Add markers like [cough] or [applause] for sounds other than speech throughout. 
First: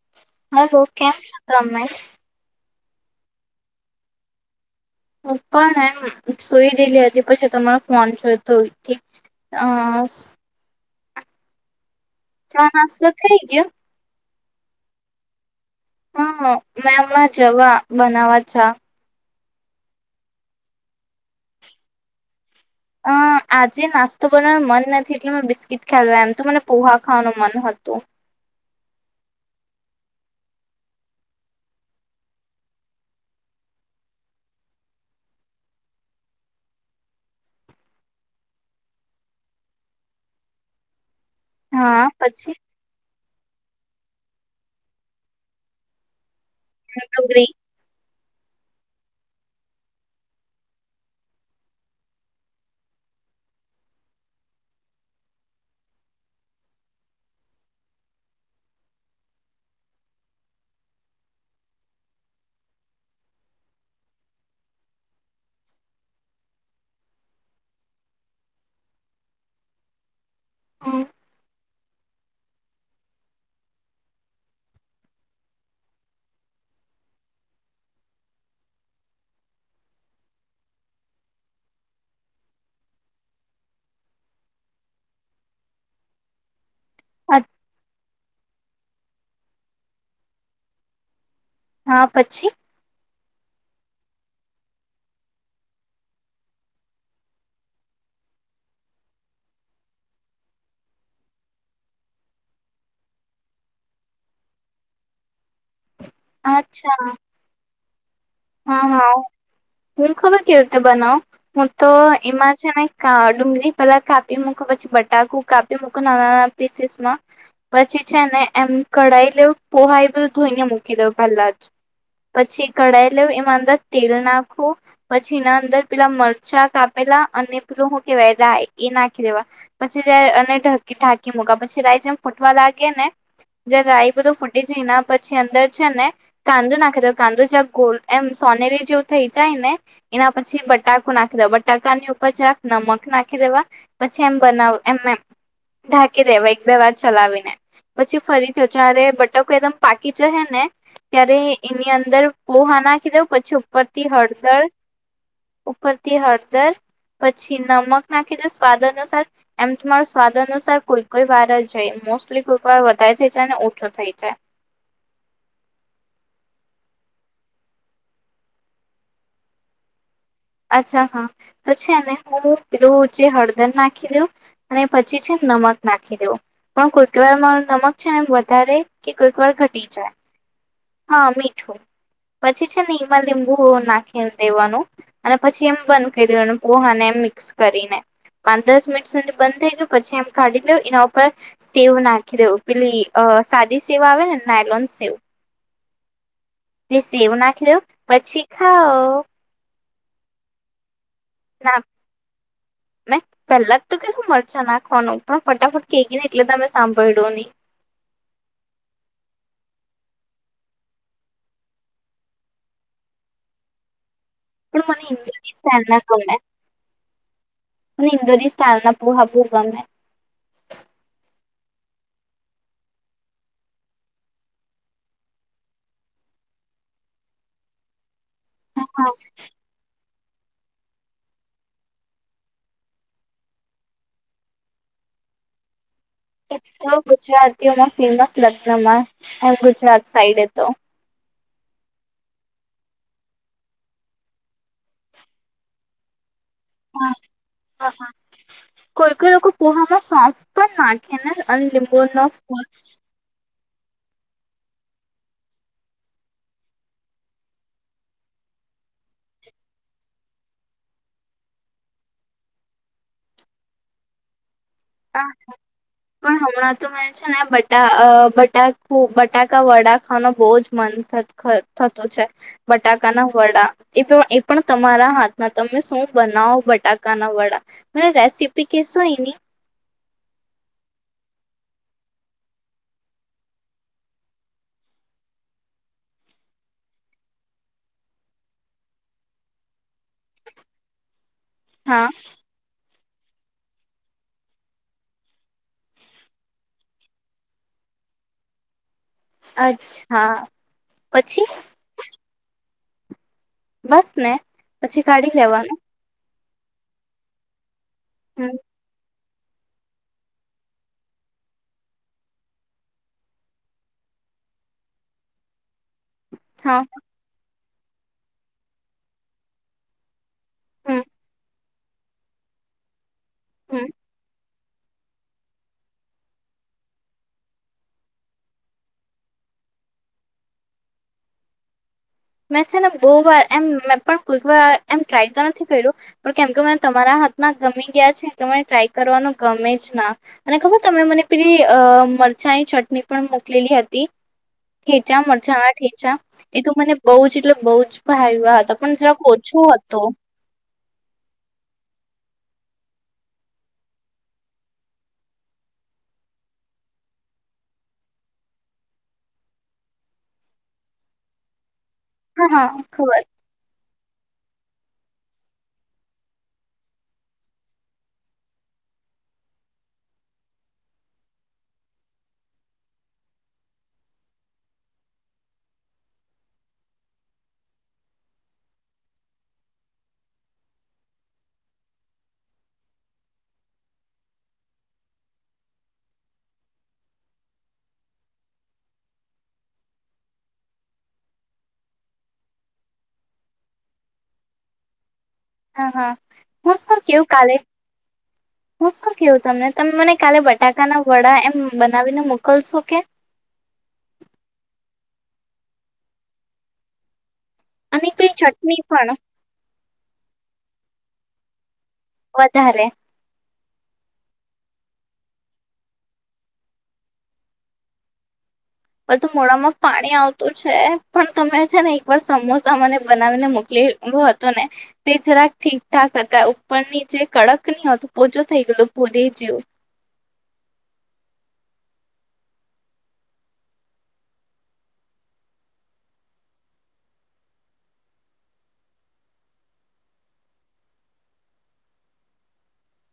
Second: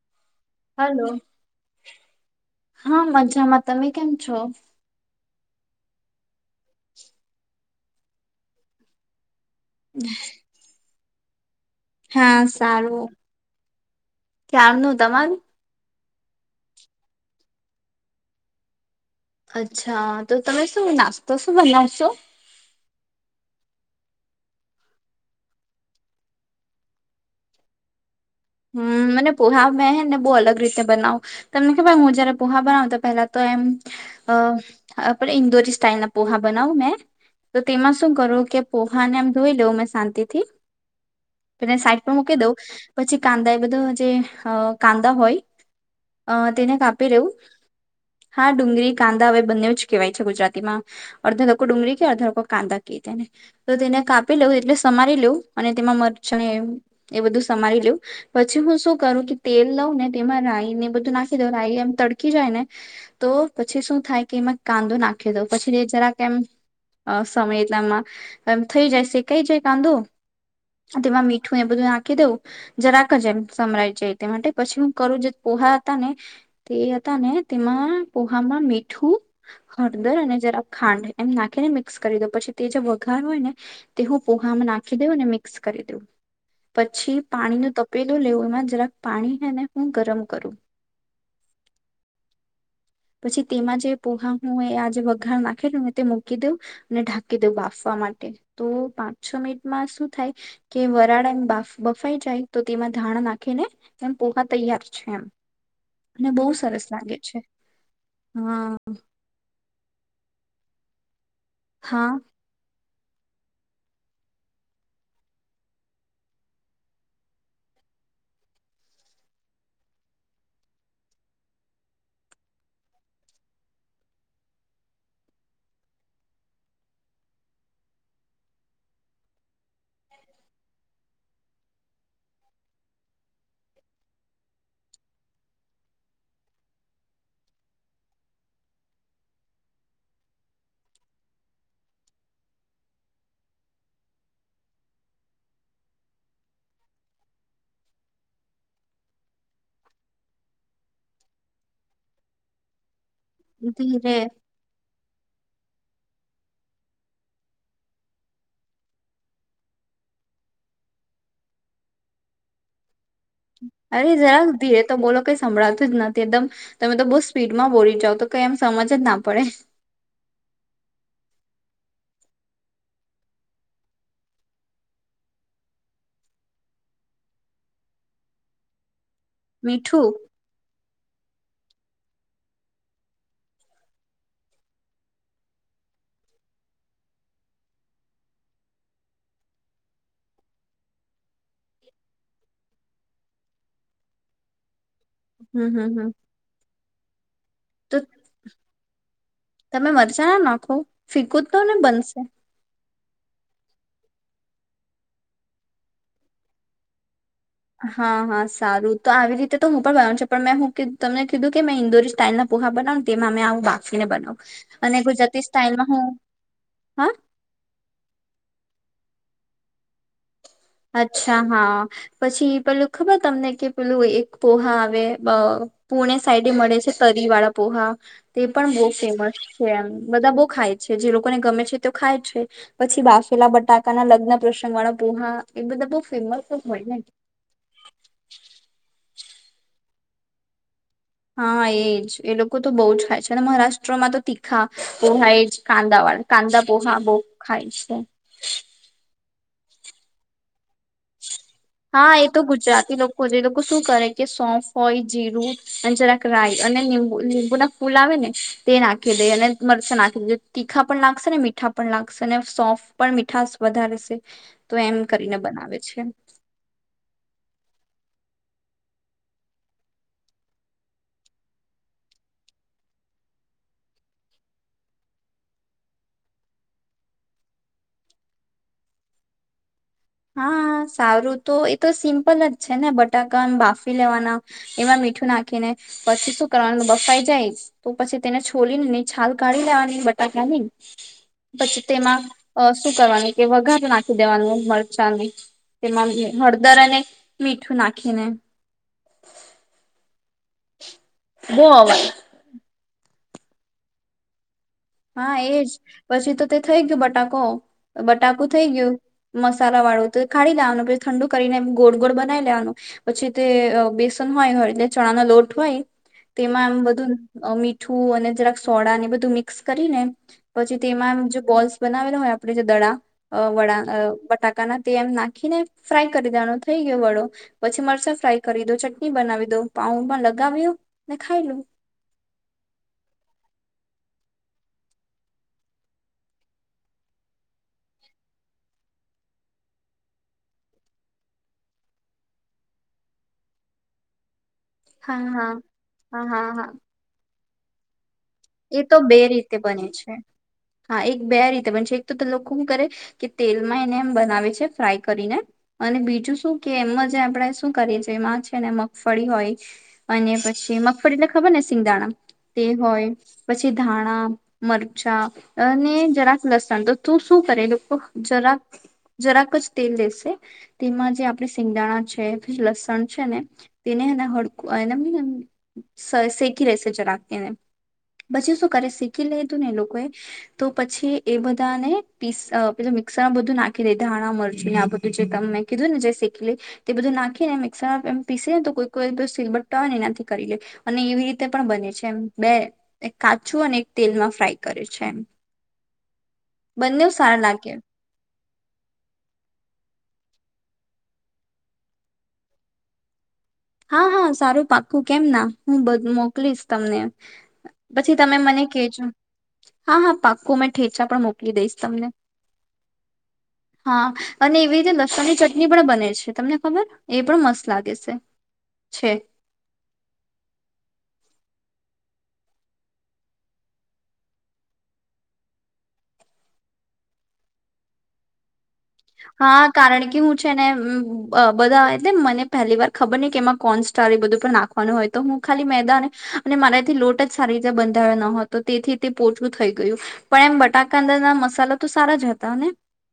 [inaudible] Hello, કેમ છો તમે? હા મજામાં. તમે કેમ છો? હું પણ એમ સોઈ રહેલી હતી પછી તમારો ફોન જોઈતો કે અહ હા ચા નાસ્તો થઈ ગયો? ક્યારનો. તમારું? હા. મેં હમણાં જવા બનાવવા છા. અચ્છા. તો તમે શું નાસ્તો શું બનાવશો? અહ આજે નાસ્તો બનાવવાનું મન નથી, એટલે મે બિસ્કીટ ખાઈ લઉં, એમ તો મને પોહા ખાવાનું મન હતું. હમ્મ. મને પોહા મેં હે ને બહુ અલગ રીતે બનાવું. તમને ખબર હું જયારે પોહા બનાવું તો પેલા તો એમ અહ પહેલા ઈન્દોરી સ્ટાઈલ ના પોહા બનાવું મેં, તો તેમાં શું કરું કે પોહાને એમ ધોઈ લઉં મેં શાંતિથી. પહેલા સાઈડ હા પર મૂકી પછી દઉં, પછી એ બધો જે કાંદા હોય અહ તેને કાપી લેવું. ડુંગળી હા ડુંગળી, કાંદા હવે બંનેવ જ કહેવાય છે ગુજરાતીમાં, અડધા લોકો ડુંગળી કયે, અડધા લોકો કાંદા ક્યે તેને, તો તેને કાપી લઉં એટલે સમારી લઉં અને તેમાં મરચા એમ એ બધું સમારી લવ. પછી હું શું કરું કે તેલ લઉં ને તેમાં રાઈ ને બધું નાખી દઉં, રાઈ એમ તડકી જાય ને તો પછી શું થાય કે એમાં કાંદો નાખી દઉં, પછી તે જરાક એમ સમય એટલામાં એમ થઈ જાય શેકાઈ જાય કાંદો હમ, તેમાં મીઠું એ બધું નાખ ખી દઉં. જરાક જ એમ સમરાઈ જાય તે માટે પછી હું કરું જે પોહા હતા ને, તે હતા ને તેમાં પોહામાં મીઠું હળદર અને જરાક ખાંડ એમ નાખીને મિક્સ કરી દઉં પછી તે જે વઘાર હોય ને, તે હું પોહામાં નાખી દઉં અને મિક્સ કરી દઉ, પછી પાણી ન તપેલૂ લેવ. માં જરાક પાણી હને હું ગરમ કરું. હા પછી? પછી તેમાં જે પોહા હું આ જે વઘાર નાખેલું ને તે મૂકી દઉં અને ઢાંકી દઉં, બાફવા માટે તો પાંચ છ મિનિટમાં શું થાય કે વરાળ એમ બા બફાઈ જાય, તો તેમાં ધાણ નાખીને એમ પોહા તૈયાર છે એમ. અનેને બહુ સરસ અચ્છા લાગે છે. હા હા, હું ખબર ક રતે બનાવ? હું તો હા એમાં છે નહી. ડુંગળી પહેલા કાપી મૂકો પછી બટાકુ કાપી મૂકો નાના નાના પીસીસમાં, પછી છેને એમ કઢાઈ લેવ પોહા એ બધું ધોઈને મૂકી દેવ પહેલા જ, પછી કઢાઈ એ એમાં અંદર તેલ નાખવું, પછી એના અંદર પેલા મરચાં કાપેલા અને પેલું હું કેહેવાય રાય એ નાખી દેવા, પછી જ ઢાંકી મુકા પછી રાય જેમ ફૂટવા લાગે ને, જ રાય બધું ફૂટી જાય એના પછી અંદર છે ને, કાંદો નાખી દે, કાંદો જ્યાં ગોલ્ એમ સોનેરી જેવું થઈ જાય ને, એના પછી બટાકુ નાખી દેવા બટાકાની ઉપર જક નમક નાખી દેવા, પછી એમ બનાવ એમ ઢાંકી દેવા એક બે વાર ચલાવીને, પછી ફરીથી જયારે બટાકો એકદમ પાકી જહે ને, ત્યારે એની અંદર પોહા નાખ ખી દઉં પછી ઉપરથી ધીરે હળદર ઉપરથી હળદર, પછી નમક નાખી દો સ્વાદ અનુસાર એમ તમારો સ્વાદ અનુસાર, કોઈ કોઈ વાર જ જાય મોસ્ટલી કોઈ વાર વધારે થઈ જાય ને ઓછો અરે થઈ જાય જરાક ધીરે તો બોલો કઈ સંભળાતું જ નથી એકદમ તમે તો બહુ સ્પીડમાં બોલી જાાવ તો કઈ એમ સમજ જ ના પડે. અચ્છા હા તો છે ને હું પેલું ચે હળદર નાખી દઉ, અને પછી છે નમક નાખી દઉ, પણ કોઈક વાર માર નમક છે ને વધારે કે કોઈક વાર ઘટી મીઠું જાય. હા મીઠું પછી છે ને એમાં લીંબુ નાખી દેવાનું અને પછી એમ બંધ કરી દેવાનું, પોહાને એ મિક્સ કરીને પાંચ દસ મિનિટ સુધી બંધ થઈ ગયું પછી એમ કાઢી લ એનાર પણ સવું નાખી દેવું પેલી અ સાદી સેવા આવે ને નાયલોન સેવા. હમ હમ હમ. દસી એવું નાખી દો, તો પછી ખાઓ. તમે મરચા ના નાખો? ફિકુ તો ને બનશે? પેલા જ તો કેશું મરચા નાખવાનું પણ ફટાફટ કેકી ને એટલે તમે સાંભળો નહી. હા હા સારું તો આવી રીતે તો હું પણ બનાવ છ પણ મેં હું તમને કીધું કે મેં ઇન્દોરી સ્ટાઈલ ના પ પોહા બનાવ તેમાં મેમે આવું બાકીને બનાવુ. પણ મને ઇન્દોરી સ્ટાઇલ ના ગમેલા, હા મને ઇન્દોરની સ્ટાઈલના [unintelligible] હાપું ગમે અચ્છા, હા, પછી પેલું ખબર તમને કે પેલું એક પોહા આવે પુણે સાઈડ મળે છે તરી વાળા પોહા તે પણ બહુ હા ફેમસ છે એમ બધા બહુ ખાય છે જે લોકોને ગમે છે તો ખાય છે, પછી બાફેલા બટાકા ના લગ્ન પ્રસંગ વાળા પોહા એ બધા ફેમસ જ હોય તો, ને ગુજરાતીઓમાં ફેમસ લગ્નમાં [unintelligible] સાઈડે તો હા, એજ એ લોકો તો બહુ જ ખાય છે, અને મહારાષ્ટ્રમાં તો તીખા પોહા એજ કાંદાવાળ કાંદા પોહા હા બહુ ખાય છે [unintelligible] પોહામા શ્વાસ પણ નાખીને અંદર હા એ તો ગુજરાતી [unintelligible] લોકો જે લોકો શું કરે કે સોફ હોય જીરું અને જરાક રાય અનેબુ લીંબુ ના ફૂલ આવે ને તે નાખી દે અને મરચુ નાખી દે તીખા પણ લાગશે ને મીઠા પણ લાગશે અને સોફ પણ મીઠા વધારે છે તો એમ કરીને બનાવે પણ હમણાં તો મને છે ને બટા અ બટા બટાકા વડા ખાવાનો બહુજ મન થતું છે, બટાકાના વડા એતો એ પણ તમારા હાથના તમે શું બનાવો બટાકાના વડા મને રેસીપી કેશો એની હા, સારું તો એતો સિમ્પલ જ છે ને બટાકા બાફી લેવાના, એમાં મીઠું નાખી ને પછી શું કરવાનું બફાઈ જાય તો પછી તેને છોલી ને છાલ કાઢી લેવાની બટાકાની પછી હા તેમાં કરવાની કે વઘાર નાખી દેવાનું મળ ચાલે તેમાં હળદર અને મીઠું નાખીને. અચ્છા. પછી બો અવાજ. બસ ને. પછી કાઢી હા એજ લેવાનું પછી તો તે થઈ ગયું બટાકો. બટાકુ હમ થઇ ગયું. મસાલા વાળું તો કાઢી લેવાનું પછ ઠંડુ કરીને ગોળ ગોળ બનાવી લેવાનું, પછી તે બેસન હોય હોય એટલે ચણા નો લોટ હોય. તેમાં હા એમ બધું મી છું અને જરાક સોડા ને બધું મિક્સ કરીને, પછી હમ તેમાં જે બોલ્સ બનાવેલો હોય આપણે જે દડા અ વડા હમ અ બટાકા. કા ના તેમ નાખીને ફ્રાય કરી દેવાનો થઈ ગયો વડો, પછી મરચા ફ્રાય કરી દો, ચટણી બનાવી દો પાઉ પણ લગાવ્યું ને ખાઈ લું. મેં છે ને બહ વાર એમ મે પણ કોઈક વાર એમ ટ્રાય તો નથી કર્યું. પણ કેમ કે તમારા હાથમાં ગમી ગયા છે એ મને ટ્રાય કરવાનું ગમે જ ના અને ખબર તમે મને પેલી મરચાંની ચટણી પણ મોકલેલી હતી. હા ઠેચા હા મરચા, આ ઠેચા હા હા એ હા તો મને બ એટલે બઉુ જ. ભાઈ વાત એ તો પણ જરાક બે રીતે ઓછો બને હતો. છે હા, એક બે રીતે બને છે, એક તો લોકો શું કરે કે તેલમાં એને એમ બનાવે છે ફ્રાય કરીને અને બીજું શું કે એમમાં જે આપણે શું કરીએ છેએ એમાં છે, ને મગફળી હોય અને પછી મગફળી એટલે ખબર ને સિંગ દાણા, હા તે હા હોય ખબર પછી ધાણા, મરચાં અને જરાક લસણ તો તું શું કરે લોકો જરાક જરાક જ તેલ લેશે તેમાં જે આપણે સિંગદાણા છે, લસણ છે, ને તેને હડકું એ શેકી રહેેશે જરાક તેને પછી શું કરે શીખી લેધું ને એ લોકોએ, તો પછી એ બધાને પી પ મિક્સરમાં બધું નાખી દે ધાણા, મરચીને આ બધું જે ક મેં કીધું ને જે શેકીએ લ તે બધું નાખીને મિક્સરમાં એ પીસે ને તો કોઈ કોઈ સીલબર્ટ હોય ને એનાથી કરી લે અને એવી રીતે પણ બને છે, એમ બે એક કાચું અને એક તેલમાં ફ્રાય કરે છે એમ હા, હા, હું શું બંને કવ સારા કાલે લાગે હું, શું કેવું તમને તમે મને કાલે બટાકાના વડા એમ બનાવીને મોકલશો કે હા, હા, સારું પાકું કેમ ના હું બધું મોકલીશ તમને અને પછી પેલી તમે મને ચટણી કેજો પણ હા, હા, પાક્કુ મેં ઠે ચા પણ મોકલી દઈશ તમને વધારે હા, અને એવી રીતે લસણ ની ચટણી પણ બને છે, તમને ખબર એ પણ મસ્ત લાગે છે છે બધું મોડામાં પાણી આવતું છે, પણ તમે છે ને એક વાર સમોસા મને બનાવીને મોકલીલો હતો ને તે જરાક ઠીક ઠાક હતા ઉપરની જે કડક ની હતું પોચું થઈ ગયું હા, કારણ કે હું છે ને બધા મને પહેલી વાર ખબર ની કે એમાં કોન સસ્ટાર એ બધું પણ નાખવાનું હોય તો હું ખાલી મેદાને અને મારાથી લોટ જ સારી રીતે બંધાયો ન હો તો તેથી તે પોચું થઈ ગયું પણ એમ બટાકાદા ના મસલા તો સારા જ હતા ને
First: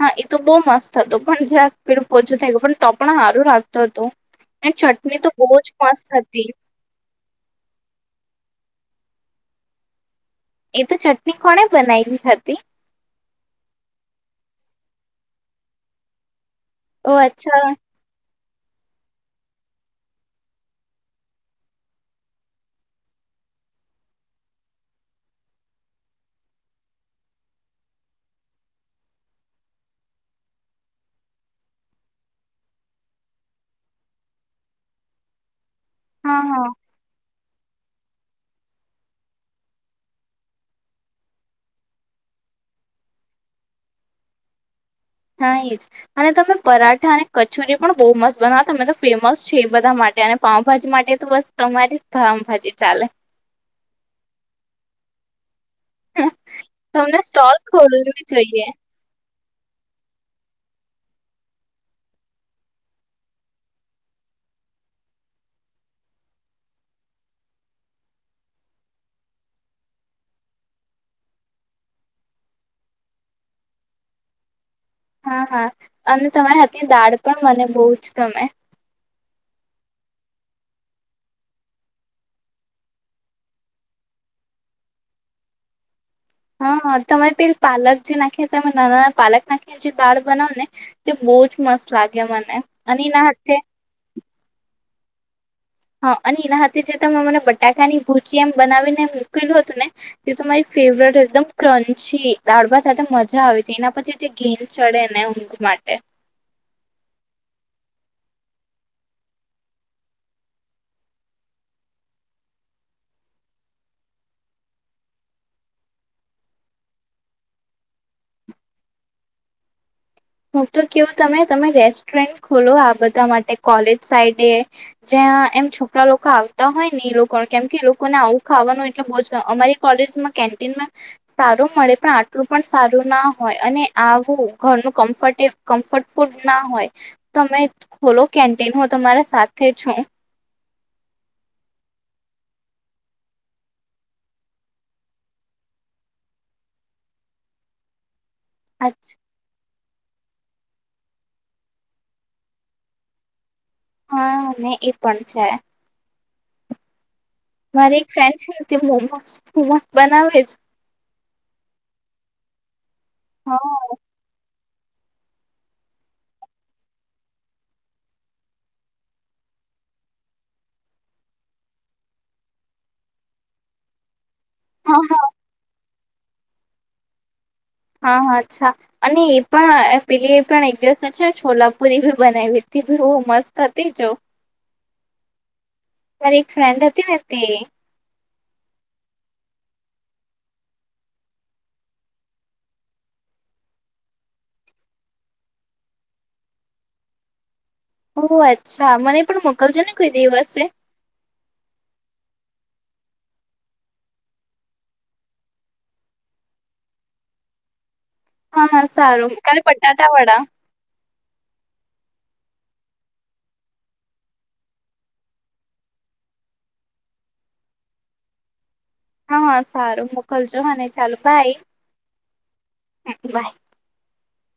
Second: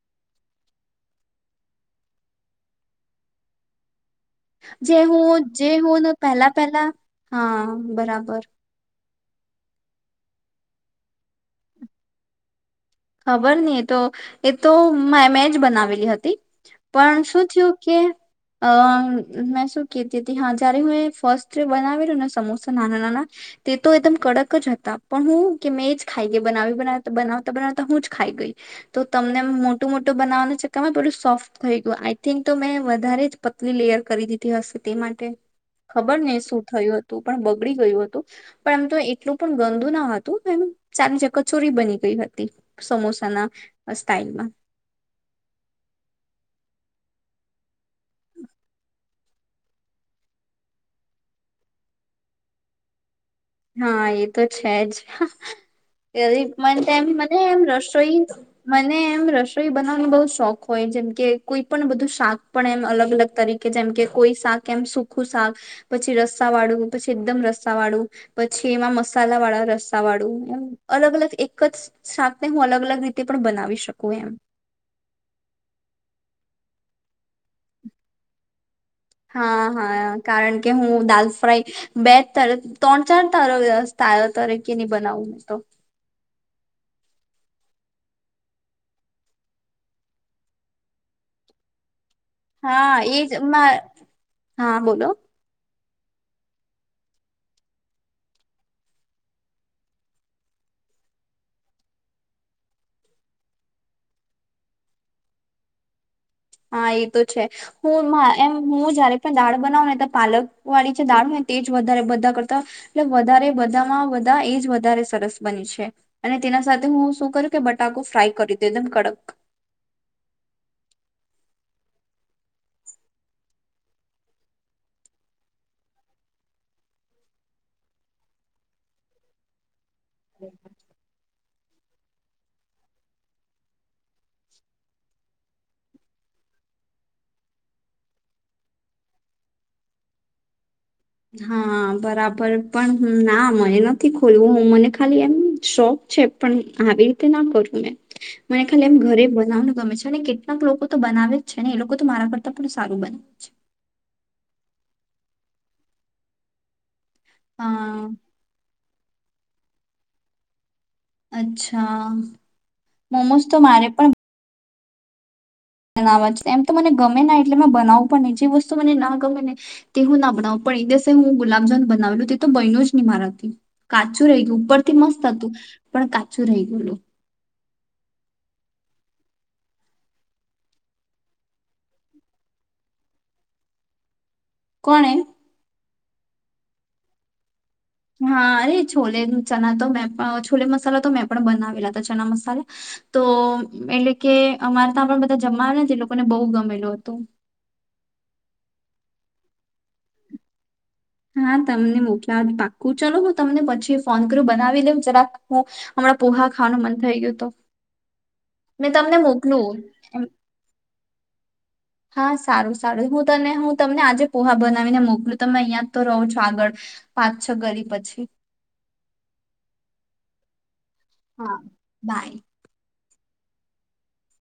હા, એ તો બહુ મસ્ત હતુ, પણ જરાક પેડું પોચું થઈ ગયું પણ તો પણ હારું લાગતું હતું અને જે ચટણી તો હું બહુ જે જ હું મસ્ત ને હતી પહેલા પહેલા હા બરાબર. એ તો ચટણી કોણે બનાવીવી હતી. ખબર નહી એ તો એ તો મે જ બનાવેલી હતી. ઓ પણ શું અચ્છા થયું કે અ મેં શું કતી હતી હા જયારે હું ફસ્ટ બનાવેલું ને સમોસા નાના નાના તે તો એકદમ કડક જ હતા પણ હું કે મેં જ ખાઈ ગ બનાવી બતા બનાવતા બનાવતા તો હું જ ખાઈ ગઈ તો તમને મોટું મોટું બનાવાના ચક્કરમાં થોડું સોફ્ટ થઈ ગયું આઈ થિંક તો મેં વધારે જ પતલી લેયર કરી દીધી હશે તે માટે. ખબર નહી એ હા શું હા થયું હતું. પણ બગડી ગયું હતું પણ એમ તો એટલું પણ ગંદુ ના હતું એમ ચારી જ કચોરી બની ગઈ હતી. સમોસાના સ્ટાઈલમાં. હા એ જ અને તમે પરાઠા અને કચોરી પણ બહુ મસ્ત બનાવ તમે તો ફેમસ છે એ બધા માટે અને પાઉભાજી માટે તો બસ તમારી પાાવભાજી ચાલે. હા એ તો છે જ. એ મને એમ તમને મને સ્ટોલ એમ રસોઈ ખોલવી જોઈએ મને એમ રસોઈ બનાવાની બહ શોખ હોય જેમકે કોઈ પણ બધું શાક પણ એમ અલગ અલગ તરીકે જેમ કે કોઈ શાક એમ સુખું શાક પછી રસ્સા વાળું પછી એકદમ રસ્સા વાળું. પછી એમાં મસાલા વાળા રસ્સા વાળું એમ અલગ અલગ એક જ સાથે હું અલગ અલગ રીતે પણ બનાવી શકું એમ. હા હા અને તમારા હાની દાળ પણ મને બહુ જ ગમે હા હા કારણ કે હું દાલ ફ્રાય બે તર ત્રણ ચાર તર તારો તરકે નહી બનાવું મેં તો હા તમે પે પાલક જે નાખી તમે નાના ના પાલક નાખી જે દાળ બનાવ ને તે બહુજ મસ્ત લાગે મને હા અને એ એના જ હાથે હા બોલો હા અને એના હથે જે તમે મને બટાકાની ભુજી એમ બનાવીને મૂકેલું હતું ને એ તમારી ફેવરેટ એકદમ ક્રંચી દાળભાત સાથે મજા આવી હતી એના પછી જે ઘેન ચડે ને ઊંઘ માટે હા એ તો છે હું એમ હું જયારે પણ દાળ બનાવ ને તો પાલક વાળી છે દાળ ને તે જ વધારે બધા કરતા એટલે વધારે બધામાં બધા એ જ વધારે સરસ બની છે અને તેના સાથે હું શું કરું કે બટાકો ફ્રાય કરી દ એકદમ કડક હું તો કેવું તને તમે રેસ્ટોરન્ટ ખોલો આ બધા માટે કોલેજ સાઈડે જ્યાં એમ છોકરા લોકો આવતા હોય ને એ લોકો કેમ કે એ લોકોને આવું ખાવાનું એટલે બજ અમારી કોલેજમાં કેન્ટીન માં સારું મળે પણ આટલું પણ સારું ના હોય અને આવું ઘરનું કમફટે કમ્ફર્ટફુલ ના હોય તમે ખોલો કેન્ટીન હ તમારા સાથે છું હા બરાબર પણ ના મને નથી ખોલવું હું મને ખાલી એમ શોખ છે પણ આવી રીતે ના કરું મેં મને ખાલી આમ હા ઘરે બનાવનુંને ગમે છ અનેકેટ કેટલાક લોકો તો બનાવે જ છે ને એ લોકો તો મારા કરતા પણ સારું બનાવે છે હા એ પણ છે મારી હા એક ફ્રેન્ડ છે હતી બમ સ્ત મસ્ત બનાવેજ અચ્છા મોમોઝ તો હા મારે પણ બનાવા એમ તો મને ગમે ના એટલે બનાવું પણ નહી જે વસ્તુ મને ના ગમે ને તે હું ના બનાવું પણ એ દિવસે હું ગુલાબજામુન બનાવેલું તે તો બનુ જ નહી મારાથી કાચું ર ગું ઉપર થી હા મસ્ત હતું પણ કાચું રહી ગલું હા હા અચ્છા અને એ પણ પેલી એ પણ એક દિવસ છે ને છોલાપુરી બી બનાવી બી બ મસ્ત હતી જ કોણે મારી એક ફ્રેન્ડ હતી ને તે હા અરે છોલે ચણા તો મેં છોલે મસાલા તો મેં પણ બનાવેલા હતા ચણા મસાલા તો એટલે કે અમારે ત્યા પણ બધા જમવા જે લોકોને બહુ ગમેલું હતું ઓ અચ્છા મને પણ મોકલજો ને કોઈ દિવસે હા તમને મોક્યાદ પાકું ચલો હું તમને પછી ફોન કરું બનાવી લઉ જરાક હું હમણાં પોહા ખાવાનું મન થઈ ગયું તો હા હા મેં તમને સારું કાલે મોકલું બટાટા વાડા હા સારું હું તને હું તમને આજે પોહા બનાવીને મોકલું તમે અહિયાં જ તો રહો છો આગળ પાંચ છ ઘરી પછી હા હા સારું મોકલજો હ હા બાય હ બાય